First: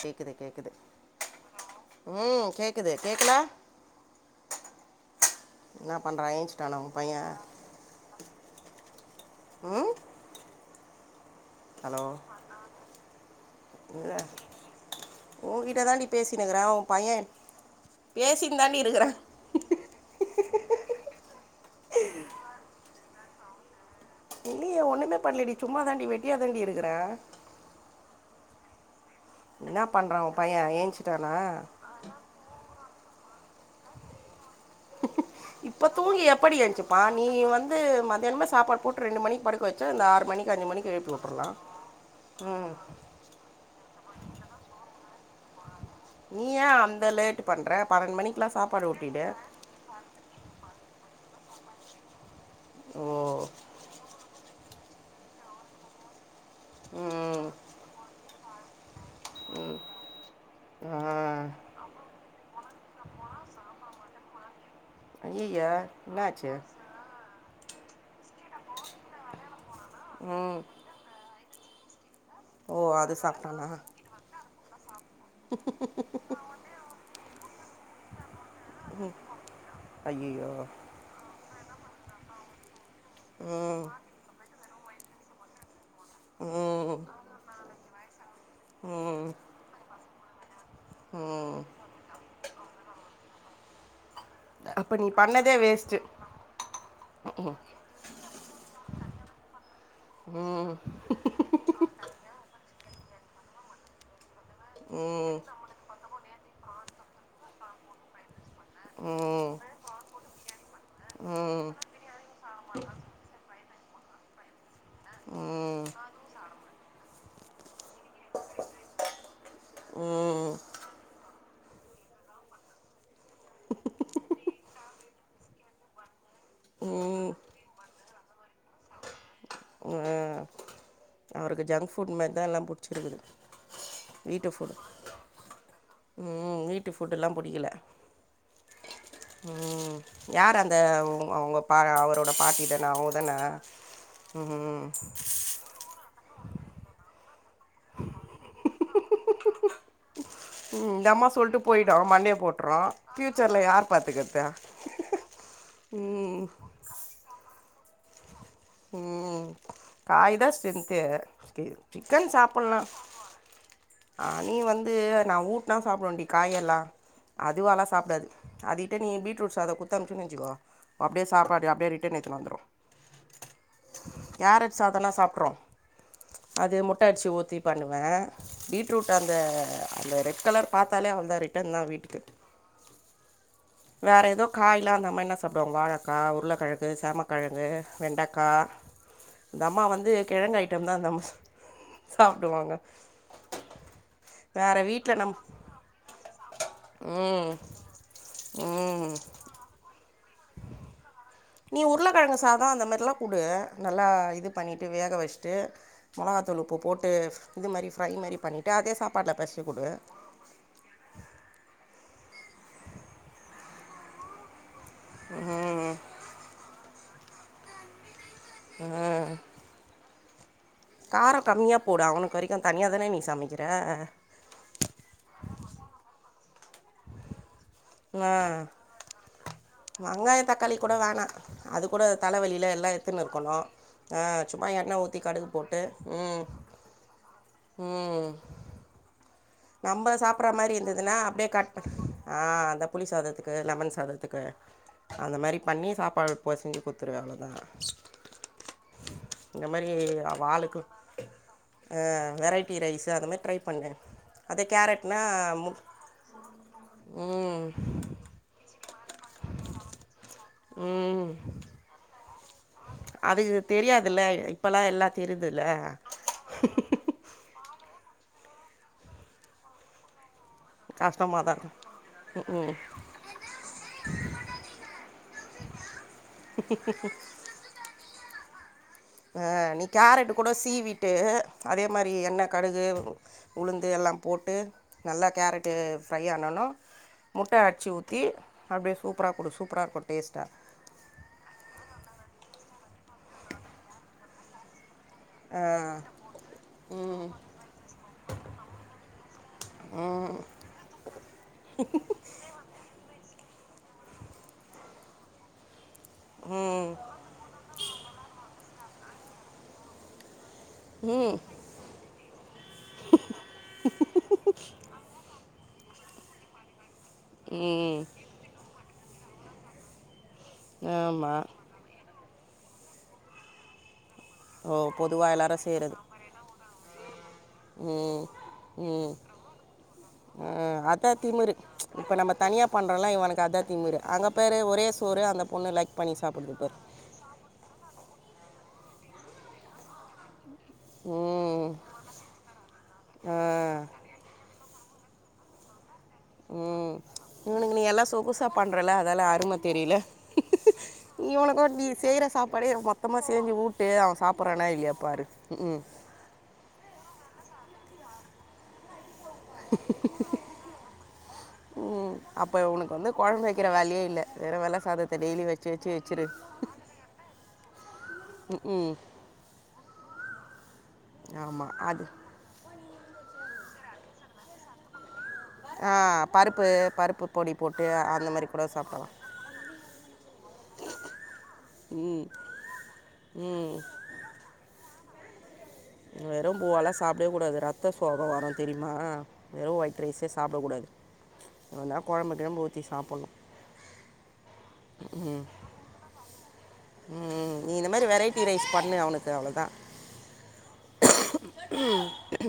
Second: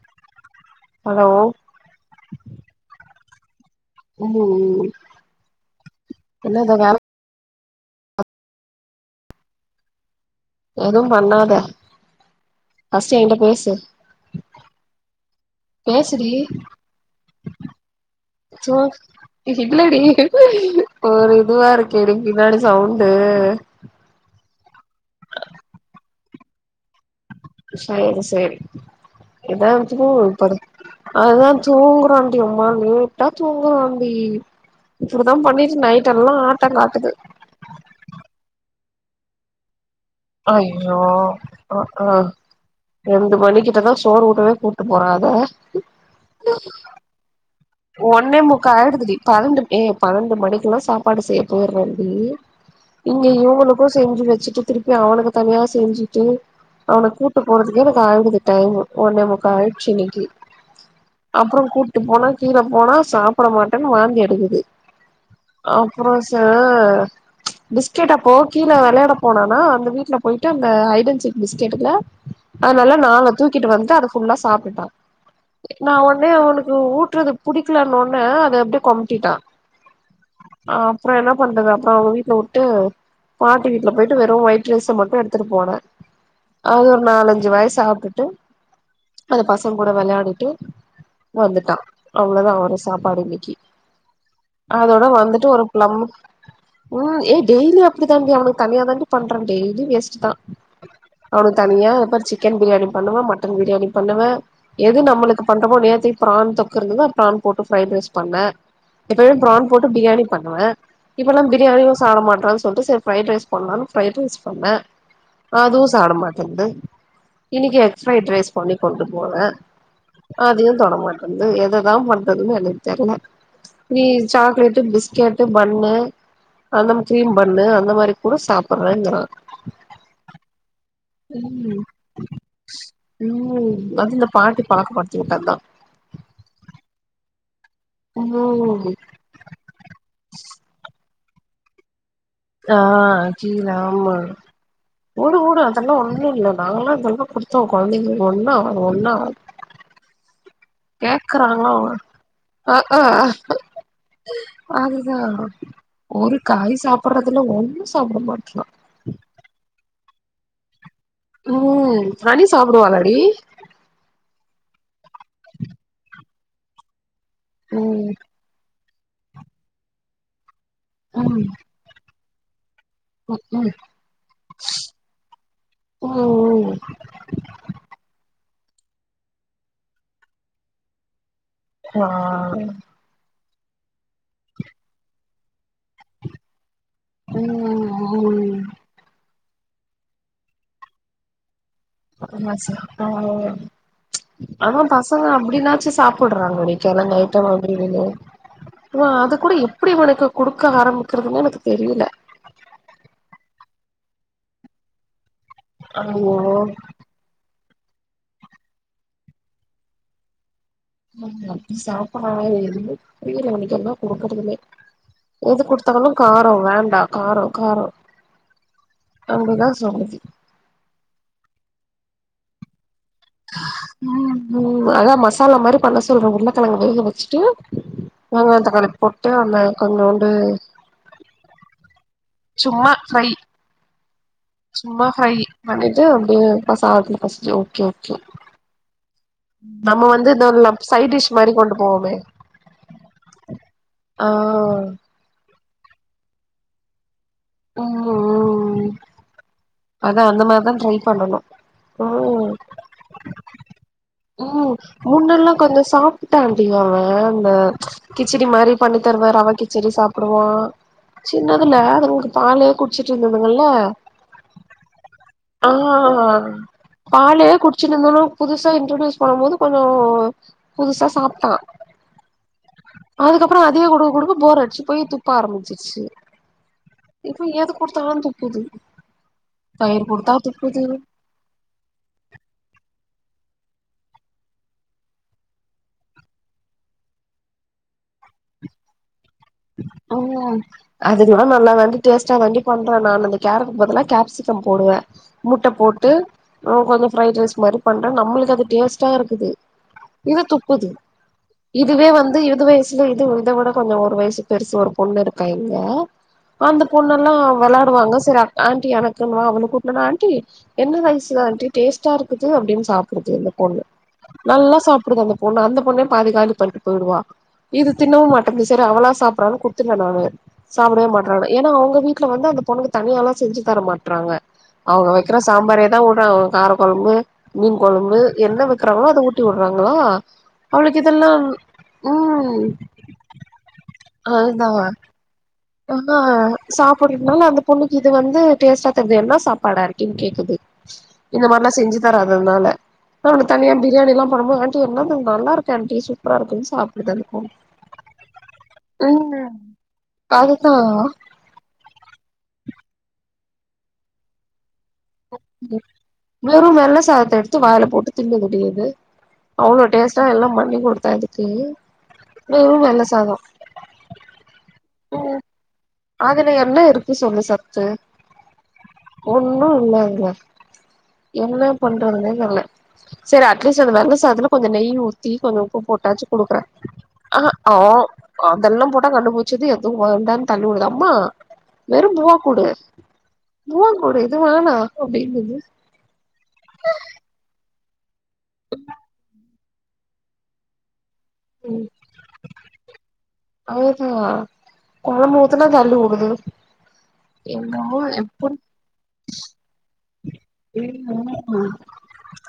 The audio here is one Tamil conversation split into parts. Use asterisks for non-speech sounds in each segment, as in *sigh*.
கேக்குது கேக்குது ஹலோ உம் கேக்குது கேக்கல ம் என்ன பண்ற என்னது ஏஞ்ச்சுட்டானா உன் வேல பையே உம் எதும் பண்ணாத ஹலோ ஃபர்ஸ்ட் என்கிட்ட பேசு இல்ல உங்கிட்ட தாண்டி பேசுடி பேசினுக்கிறே உ பையே பேசிண்டு சோ தாண்டி இருக்குறே இல்லடி ஒரு இதுவா இருக்கேடி பின்னாடி சவுண்டு இல்லயே ஒண்ணுமே பண்ணலடி சும்மா தாண்டி வெட்டியா தாண்டி இருக்கறே சேரி சேரி இதா என்ன தூங்கு பண்ணுறான் உன் படுது பையன் ஏஞ்சிட்டானா அதா தூங்குறா இம்மா லேட்டா தூங்குவாண்டி இப்டிதா பண்ணிட்டு நைட் எல்லா ஆட்ட காட்டுது ந்து மத்தியானம்மா சாப்பாடு போட்டு ரெண்டு மணி படுக்க வச்சா இந்த ஆறு மணிக்கு அஞ்சு மணிக்கு ஐயோ எழுப்பிவுட்டுரலா அ ஆ உம் ரெண்டு மணிக்கிட்ட தா சோறு ஊட்டவே கூட்டு போறதே நீ ஏ அந்த லேட்டு பண்ற பன்னெண்டு ஒன்னே மணிக்குல்லா முக்கா சாப்பாடு ஆயிடுதுடி ஊட்டிடு பன்னெண்டு ஏ பன்னெண்டு மணிக்குல்லா சாப்பாடு செய்ய போய்றேண்டி இங்க ஓ இவங்களுக்கு செஞ்சு வச்சுட்டு திருப்பி அவனுக்கு தனியா செஞ்சுட்டு அவன கூட்டு ம் போறதுக்கே எனக்கு ஆயிடுது டைமு ஒண்ணேமுக்கா ஆயிடுச்சு இன்னைக்கி ஆ அப்றோ கூட்டு போன இவ போனா சாப்பட மாட்டேன்னு வாந்தி எடுக்குது ஐயய்ய அப்றோ ச என்னாச்சு ஆ பிஸ்கட்டப்போ கீழ வெளயாட போனானா அந்த வீட்டுல போயிட்டு ம் அந்த ஐடென்சிக் பிஸ்கெட்டுல ஓ அதனால நா அது அவன சாப்ட்டானா தூக்கிட்டு வந்து அது ஃபுல்லா சாப்டுட்டா நா ஒட்னே அவனுக்கு ஊட் னது புடிக்கலனு ஒட்ன அத அப்டி கொமாட்டிட ஐயய்யோ ஆப் அப்புற என்ன பண்றது அப்புறோ அவன வீட்ல வுட்டு பாட்டி ம் வீட்ல போயிட்டு வெறு ஒயிட்ரைஸ மட்டு எடுத்துட்டு போனே அது ம் ஒரு நாலஞ்சு வாய்சாப்ட்டுட்டு ம் அந்த பசங் கூட வெளயாடிட்டு ம் வந்துட்டா அவ்ளோ தா அவ்ளோதா அவன் சாப்பாடு இன்னிக்கி அப்ப அதோட நீ வந்துட்டு பண்ணதே ஒரு வேஸ்ட்டு ப்ளம் உம் ஏ டெய்லி அப்டிதாண்டி அவனுக்கு தனியா தாண்டி பண்றே டெய்லி வேஸ்ட்டு தா ம் அவனுக்கு தனியா அப்பற் சிக்கன் பிரியாணி பண்ணுவே மட்டன் பிரியாணி பண்ணுவே எது ம் ம் நம்மளுக்கு பண்றமோ நேத்தைக்கு பிரான் தொக் குருந்ததா பிரான் போட்டு பிரைட் ரைஸ் பண்ணே எப்பமே ம் பிரான் போட்டு பிரியாணி பண்ணுவே இப்வல்லா ம் பிரியாணியு சாப்ட மாட்டறா சொல்ட்டு சரி ஃப்ரைட் ரைஸ் பண்ணலானு பிரைட் ரைஸ் பண்ணே அதுவு ம் சாப்ட மாட்டன்து இன்னிக்கி எக் ஃப்ரைட் ரைஸ் பண்ணி கொண்டு போனே ம் அதயு தொடமாட்ட ன்து எததா பண்றதுன்னு எனக்கு தெர்ல நீ சாக்லேட்டு பிஸ்கெட்டு பன்னு அந்த ம் கிரீம் பன்னு அந்த மாரி கூட சாப்பற்றேங்ரா வஹே அவருக்கு ம் ஜங்க் ஃபுட்மாரி தா எல்லாம் புடிச்சிருக்குது ம் அது இந்த வீட்டு பாட்டி ஃபுட் பழக்கப்படுத்தி விட்டதுதா உம் வீட்டு ஃபுட்டெல்லா புடிக்ல உம் உம் யார் அந்த அவுங்க பா அவரோட ஆ பாட்டிதானே அவுங்கதானே கீழ ஆமா ம் வுடு வுடு அதெல்லா ஒண்ணு இல்ல நாங்களா ஜங் புட் குடுத்தோ கொழந்தைங்களுக்கு ஒண்ணு ஆவாது ஒண்ணு ஆவாது ம் இந்த அம்மா சொல்ட்டு கேக்கறாங்ளா போயிடு மண்டைய போட்ரு அஹ்ஹா ஃப்யூச்சர்ல யார் பாத்துக்கறது அதுதா ஒரு காய் சாப்றதுல ஒண்ணு சாப்பிட மாட்டன்றா ம் காய்தா ஸ்றெந்தே கே ம் சிக்கன் ஹனி சாப்ட்லா சாப்புடுவாளாடி ஆ நீ வந்து நா ஊட்டுனா சாப்டுவண்டி காயெல்லா அதுவாளா ம் சாப்டாது அது தே நீ பீட்ரூட் சாதோ குடுத்தனுப்பிச்சே வெச்சிக்கோ அப்டியே சப்பாடு அப்டியே ரிட்டன் எடுத்துன்னு வந்துரு உஹ்ஹும் கேரட் சாதோன சாப்ட்று ம் ம் அது முட்ட அடிச்சி ஊத்தி பண்ணே பீட்ரூட் அந்த அந்த ரெட் கலர் பாத்தாலே அவ்ள்தா ரிட் ஆஹ் வேற ஏதோ காய்லா அந்த மாரினாசாப்டுவாங்க வாழைக்கா உருளக்கெழங்கு சேமக் கெழங்கு வெண்டக்கா ம் ம் இந்த அம்மா வந்து கெழங்கு ஐட்டம் தா இந்தம் *unintelligible* ஆனா வேறு வீட்டில் பசங்க நம் அப்டின்னாச்சு சாப்புடுறாங்கடி கிழங்கு ஐட்டம் ம் அப்டி இதுனு ஆ ம் அது கூட எப்டி இவனுக்கு குடுக்க ஆரம்பிக்கிறதுன்னே எனக்கு நீ தெரியல உருளக்கெழங்கு சாதம் அந்த மாரிலா குடு நல்லா இது பண்ணிட்டு வேக வச்சுட்டு ஐயோ மொளகாத்தூள் உப்பு போட்டு இது மாரி ஃப்ரை மாரி பண்ணிட்டு அதே சாப்பாட்ல பெசஞ்சு குடு சாப்பா எதுமே புரியல எனக்கு என்ன குடுக்குறதுனே எது குடுத் குத்தாலும் காரோ வேண்டா காரோ காரோ அப்டிதா சொல்லுது காரோ கம்மியா போடு அவனுக்கு வரைக்கும் தனியா தானே நீ சமிக்கிற உம் அதா மசாலா மாரி பண்ண சொல்ற உருளக்கெழங்க வேக வச்சிட்டு ஆ வெங்காயதக்காளி போட்டு அதுல வெங்காய தக்காளி கூட வேணா அது கூட தலவலில சும்மா எல்லா எத்துன்னு ஃப்ரை இக்கணு சும்மா எண்ண ஊத்தி கடுகு போட்டு ப சாதத்துல பெசஞ்சி ஓகே ஓகே ம் நம்ம வந்து இந்த சாப்ற மாரி சைட் இருந்ததுன்னா டிஷ் அப்டியே மாரி கட் கொண்டு போவோமே ஆஹ் அந்த புளி சாதத்துக்கு க்கு லெமன் ஆ சாதத்துக்கு அந்த மாரி பண்ணி சாப்பாடு பெசஞ்சு குட்த்துருவே அவ்ளோதா ம் உ ம் இந்த மாரி அதா அவ அந்த மாரிதா ட்ரை பண்ணணு ம் கீ ரைஸு அதை மாரி ட்ரை பண்ணே ம் முன்னெல்லா கொஞ்சோ சாப்ட்டாண்டி அவெ அந்த ம் கிச்சடி மாரி பண்ணி தருவாரு ரவ கிச்சடி சாப்புடுவோ ம் சின்னதுல அதுங்களுக்கு பாலே குடுத் அது தெரியாதுல்ல இப்பல்லா எல்லாத் ஆ ஆ பாலையே குடிச்சுட்டு இருந்தோன்னா புதுசா இன்ட்ரடியூஸ் பண்ணும் போது கொஞ்சோ புதுசா கஷ்டமாக சாப்டா தா இருக்கு ம் அதுக்கப்பறோ அதுவே குடுக்க குடுக்க ஃபோர் அடிச்சு போய் துப்ப ஆரம்பிச்சிருச்சு இப்ப எது குடுத்தாலு துப்புது ஆ நீ தயிர் கேரட்டு குடுத்தா கூட துப்புது சீவிட்டு அதே மாரி எண்ணெ கடுகு உளுந்து எல்லா போட்டு நல்லா கேரட்டு ஃப்ரை ஆனனோ முட்டே அட்ச்சு ஊத்தி அப்டியே சூப்பரா குடு சூப் அவுங்ளா அதுங்ளா நல்லா வேண்டி டேஸ்ட்டா வேண்டி பண்றே நானு அந்த கேரட்டுக்கு பதுலா கேப்சிக்கம் போடுவே முட்ட போட்டு நா கொஞ்சோ ஃப்ரைட் ரைஸ் மாரி பண்றே நம்மளுக்கு அது டேஸ்ட்டா இருக்குது இது துப்புது இதுவே வந்து இது வயசுல இது இதவுட கொஞ்சோ ஒரு வயசு பெருசு ஒரு பொண்ணு இருக்கா இங்க அந்த ம் பொண் எல்லா வெளாடுவாங்க தறா ஆண்டி எனக்குன்வா அவனுக்கு ஊட்னேனா ஆண்டி என்ன ரைஸு ம் ஆண்டி டேஸ்ட்டா இருக்குது அப்டின் சாப்புடுது இந்த பொண்ணு நல்லா சாப்புடுது அந்த பொண்ணு அந்த பொண்ணே பாதி காலி பண்ட்டு போயிடுவா இது ம் தின்னவும் மாட்டுது செரி அவளா சாப்டுறான்னு குடுத்துருவே நானு சாப்புடவே ஆமாம் மாட்டேறாங்கனு ஏன்னா அவுங்க வீட்டு வீட்ல வந்து அந்த பொண்ணுக்கு தனியால்லா செஞ்சு தர மாட்றாங்க ஓ அவுங்க பொதுவாக வக்கிற எல்லாரும் செய்கிறது சாம்பாரேதா ஊட்றாங்க கார கொழம்பு மீன் கொழம்பு ம் என்ன வக்குறாங்களோ அத ஊட் ம் அதா திமுரு இப்ப நம்ம ம் தனியா பண்றோல்ல இவனுக்கு அதா திமுரு அங்க பாரு ஒரே சோறு அந்த பொண்ணுல இந்தாவே சாப் போட்கிட்னால அந்த பொண்ணுக்கு இது வந்து டேஸ்ட்டா தெர்து என்னா சாப்பாடு ஆண்டினு கேக்குது ம் இதுமார்லா செஞ்சு தராது அதுனால அ தனியா ஆ பிரியாணியெல்லா பண்ணும்போது ஆண்டி என்னது இது நல்லா இருக்கு ஆண்டி சூப் சூப்பரா இருக்குனு ம் சாப்புடுதானே போகு இவனுக்கு ம் தெரியில அதுதா இவனுக்கு நீ செய்ற சாப்பாடே மொத்தமா செஞ்சு ஊட்டு அவன் சாப்புட்றனா இல்லையா பாரு க் ஹூம் வெரு வெள்ள சாதத்த எடுத் த்து வாயில போட்டு தின்னமுடியுது அவொளோ டேஸ்டா எல்லா பண்ணி குடுத்தா இதுக்கு தும் வெள்ள சாதோ க்கிற வேலயே இல்ல வெரு வெள்ள சாதத்த ம் டெய்லியு வெச்சு வெச்சு அதுல என்ன இருக்கு சொல்லு சத்து ம் ம் ஒண்ணு இல்லேங்ளே என்ன ஆமாம் அது பண்றதுனே தெர்ல்ல செரி அட்லீஸ்ட் அந்த வெள்ள சாதத்துல கொஞ்ச நெய் ஊத் த்தி கொஞ்ச உப்பு ஆ போட்டாச்சு குடுக்குறே பருப்பு பருப்பு ஆ ஹா பொடி அ போட்டு ஒ அந்த மாதிரி கூட அதெல்லா போட்டா சாப்பிடலாம் கண்டுபுடுச்சுருது எதுவு வேண்டான் தள்ளி வுடுது அம்மா வெறும் பூவா குடு ம் பூவா குடு இது வேணா அப்டிங்கிது வெறு பூவாலா சாப்டவே கூடாது ரத்த சோக வரு தெரியுமா வெறு ஒயிட் ரைஸே சாப்டக் கூடாது எதுனா கொழம்பு கிழம்பு ஊத்தி சாப்புன்னு அது தா கொழம்பு ஊத்தனா தள்ளி வுடுது ம் நீ இந்த என்னமோ மாரி வெரைட்டி எப்டி ரைஸ் பண்ணு அவனுக்கு அவ்ளோதா *unintelligible*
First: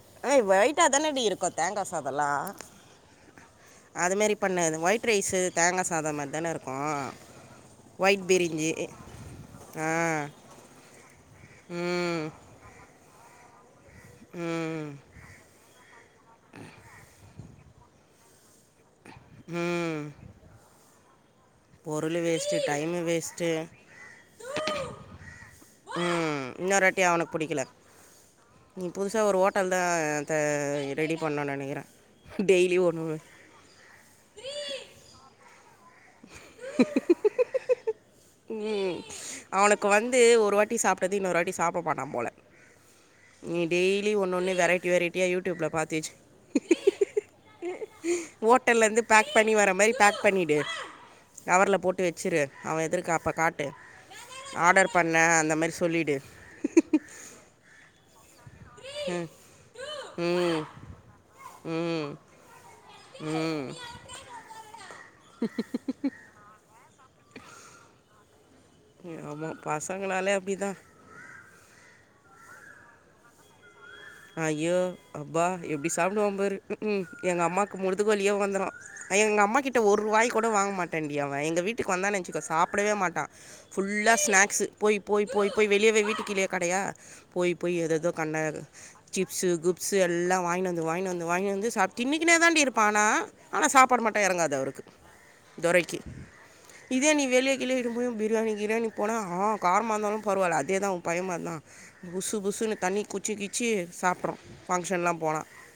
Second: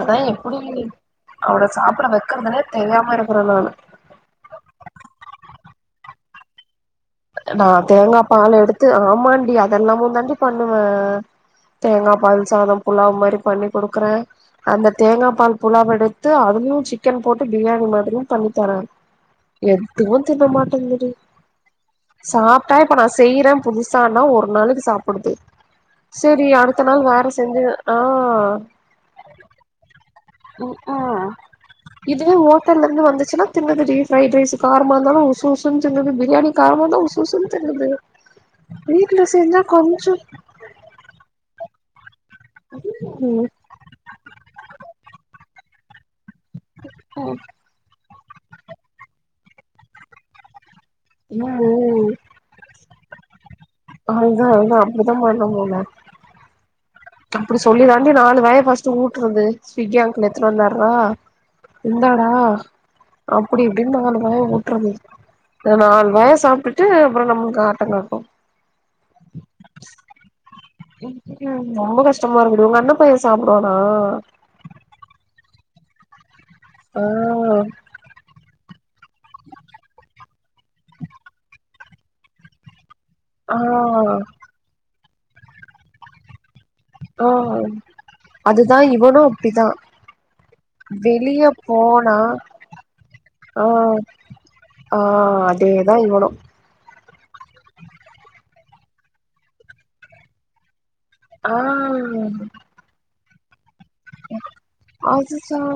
அதா ஏய் எப்படி ஒயிட்டாக தானேடி இருக்கும் அவன தேங்காய் சாப்பிட சாதம்லாம் வெக்கறதுனே தெரியாம இருக்கற நானு அதுமாரி பண்ணு அது ஒயிட் ரைஸு தேங்கா சாதம் மார் தான இருக்கு நா தேங்கா பால் எடுத்து ஆமாண்டி ஆ அதெல்லாமு தாண்டி பண்ணுவே தேங்கா ம் பால் சாதம் புலாவ் மாரி பண்ணி குடுக்குறே ம் அந்த தேங்கா பால் புலாவ் எடுத்து அதுலியூ சிக்கன் போட்டு பிரியாணி மாதிரியு பண்ணித்தறே ம் எதுவு தின்ன மாட்டுன்து டி பொருள் வேஸ்ட்டு சாப்ட்டா இப்ப டைமு நா வேஸ்ட்டு செய்யறே புதுசானா ஒரு நாளைக்கு சாப்புடுது ம் செரி அடுத்த இன்னொரு நாள் வாட்டி வேற அவனுக்கு செஞ்சி பிடிக்கல ஆ நீ புதுசா ஒரு ஹோட்டல்தா த ம் ரெடி ம் பண்னு நெனைக்கிறே டெய்லி ஒன்னு தின்னது டி ஃப்ரைட் ரைஸு காரமா இருந்தாலு உஷ் உஷ்ன்னு தின்னது பிரியாணி காரமா இருந்தா உஷ் உஷ்ன்னு தின்னுது ம் வீட்ல செஞ்சா அவனுக்கு கொஞ்சோ வந்து ஒரு வாட்டி சாப்ட்டது இன்னொரு வாட்டி சாப்படமாட்டா போல நீ டெய்லி ஒன்னொன்னு வெரைட்டி வெரைட்டியா யூடியூப்ல பாத்து வெச் ம் ஹோட்டல்லருந்து பேக் பண்ணி வர மாரி பேக் பண்ணிடு கவர்ல போட்டு வெச்சுரு அவ எதிர்க அப்ப காட்டு அதுதா அதுதா ஆடர் பண்ண அப்டிதா அந்த மாரி சொல்லிடு அப்படி சொல்லி தாண்டி நாலு வாயி பஸ்ட்டு ஊட்டுருது ஸ்விகி அங்கிள் எத்துனு ம் வந்தார்ரா ம் இந்தாடா அப்புடி ம் இப்புடினு நாலு வாயி ஊட்டுறது இந்த நாலு வாய சாப்டு ட்டு அப்றோ நம்மளுக்கு ஆட்டங்காட்டு ஆமா பசங்களாலே அப்டிதா ம் ரொம்ப கஷ்டமா இருக்குடி உங்க அண்ண பைய சாப்டுவானா அய்யோ அப்பா எபடி சாப்டுவா பாரு க்க்ம் ஆ எங்க அம்மாக்கு முதுகு வலியே வந்துரோ எங்க அம்மா கிட்ட ஒரு வாய் கூட வாங்க மாட்டான்டி அவ எங்க வீட்டுக்கு வந்தான் நென்ச்சுக்கோ சாப்படவே மாட்டா ஆ ஃபுல்லா ஸ்நாக்ஸு போய் போய் போய் போயா வெளியவே வீட்டுக் கீழயே கடையா ஆ போய் போய் எதெதோ கண்ட அதுதா இவனு சிப்ஸு அப்டிதா குப்ஸு எல்லா வாய்ன்வந்து வாய்ன்வந்து வெளிய வாய்ன்வந்து சாப் போனா தின்னக்கின்னே தாண்டி இருப்பா ஆனா ஆ ஆனா சாப்பாடு மட்டு எறங்காது அவுருக்கு ஆ அதேதா தொரைக்கி இவனு இதே நீ வெளியே கிளியே இட்டுணு போய் பிரியாணி கிரியாணி போனா ஆ காரமா இந்தாலு பரவால்ல அதே தா உ பய மார்தா ஆ புசு புசுன்னு தண்ணி குச்சி கிச்சி சாப்ட்றோ ஃபங்க்ஷன்லாம் போனா அதுதா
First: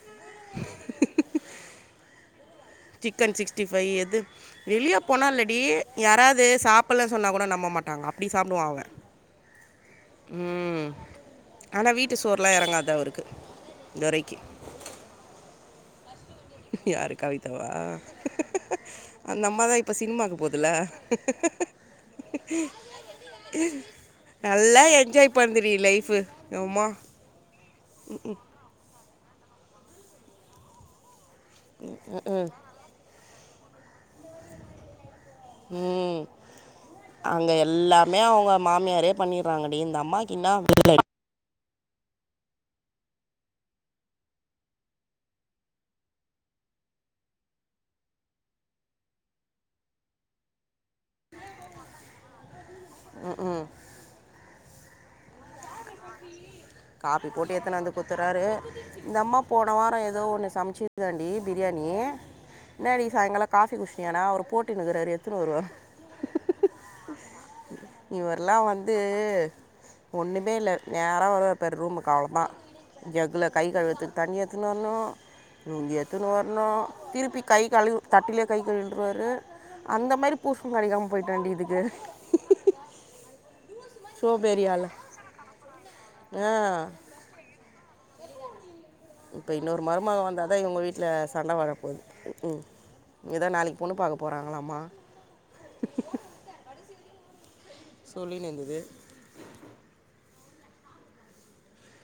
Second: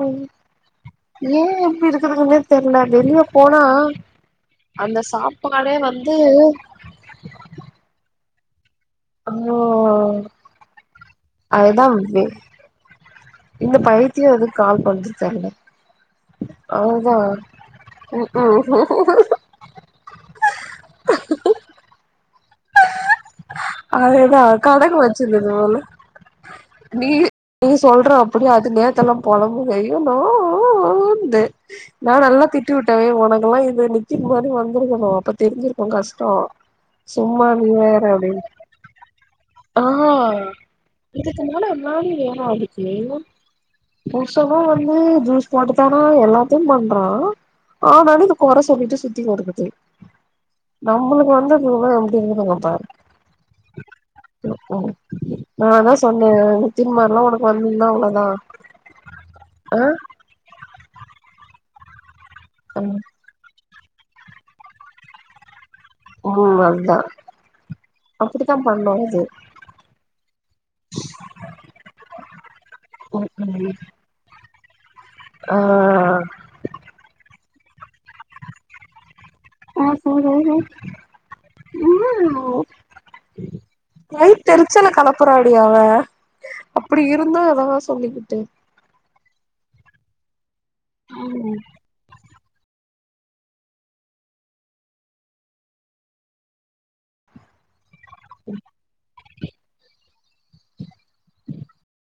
ஏ இப்பி இருக்குதிங்கனே சிக்கன் சிக்ஸ்டி ஃபை எது வெளிய அந்த போனாலடி சாப்பாடே வந்து யாராது சாப் பல்லா சொன்னா கூட நம்ப மாட்டாங்க அப்டி சாப்டுவா அவ ஓ அதுதா ஆனால் வீட்டு வே சோற்ல்லா எறங்காது அவுருக்கு இந்த பைத்தியோ எதுக் கால் பண்து தெர்ல யாரு அதுதா ம்க்ம் ந்தம்மா தா இப்ப சினிமாக்கு போதுல அதேதா நல்லா கணக்கு என்ஜாய் வச்சிருந்தது பண்துடி போல லைஃபு எம்மா நீ நீ சொல்ற அப்படியா அதுனு நேத்தெல்லா பொலம்புது ஐயோ ஓ ஓ ஓ ந்து நா நல்லா திட்டி வுட்டே ஏய் உனகெல்லா இது நி த்தி மாரி வந்திருக்கனு அப்ப தெரிஞ்சிருக்கு ம் கஷ்டோ சும்மா அங்கே நீ வேற எல்லாமே அப்டினு அவங்க மாமியாரே பண்ணிறாங்க டி இந்த அம்மாக்கு இன்னா வேலை இதுக்கு மேல இன்னாடி வேணு அவ்ளுக்கு புர்ஷனோ வந்து ஜூஸ் போட்டு தரா எல்லாத்தியு பண்றா ஆனாலு இந்த கொற சொல்லிட்டு சுத்திங்கெடுக்குது நம்பளுக்கு வந்ததுங்கெல்லா எப்டி இருக்குதுங்கப் பாரு ம்க்ம் நா அதா சொன்ன நித்தி மார்லா காப்பி உனக்கு போட்டு எத்தனை வந்திந்தா வந்து அவ்வளோதா குத்துறாரு இந்த அம்மா போன வாரோ ஏதோ ஒன்னு சமைச்சிருதாண்டி பிரியாணி ம் என்னடி சாயங்காலோ காஃபி குஷ்டி ஏனா அவரு போட்டுனு க்குராரு எத்துனு வருவாரு அதுதா இவர்லா அப்டித்தா பண்ணு வந்து அது ஒண்ணுமேல்ல நேரா வருவாரு பாரு ரூமுக்கு அவ்ளோ தா ம் ஜக்குல கை ம் கழுவத்துக்கு தண்ணி எத்துனுவரணு ஆ லுங்கி எத்துன்னு வரணு திருப்பி கை கழு தட்டிலே கைகளுன்றுவாரு அந்த மாரி ம் புருஷ கடக்காம போயிட்டாண்டி இதுக்கு சோபேரியால் வயித்தெரிச்சலக் கலப் பராடியவ ஆ அப்புடி இருந்து அதாவா சொல்லிக்கிட்டு இப்ப இன்னொரு மருமக வந்தாதா இவுங்க வீட்டுல சண்ட ம் வரப்போது ம் கூ இதோ நாளைக்கி பொண்ணு பாக்க போறாங்கலாமா சொல்லி நிந்துது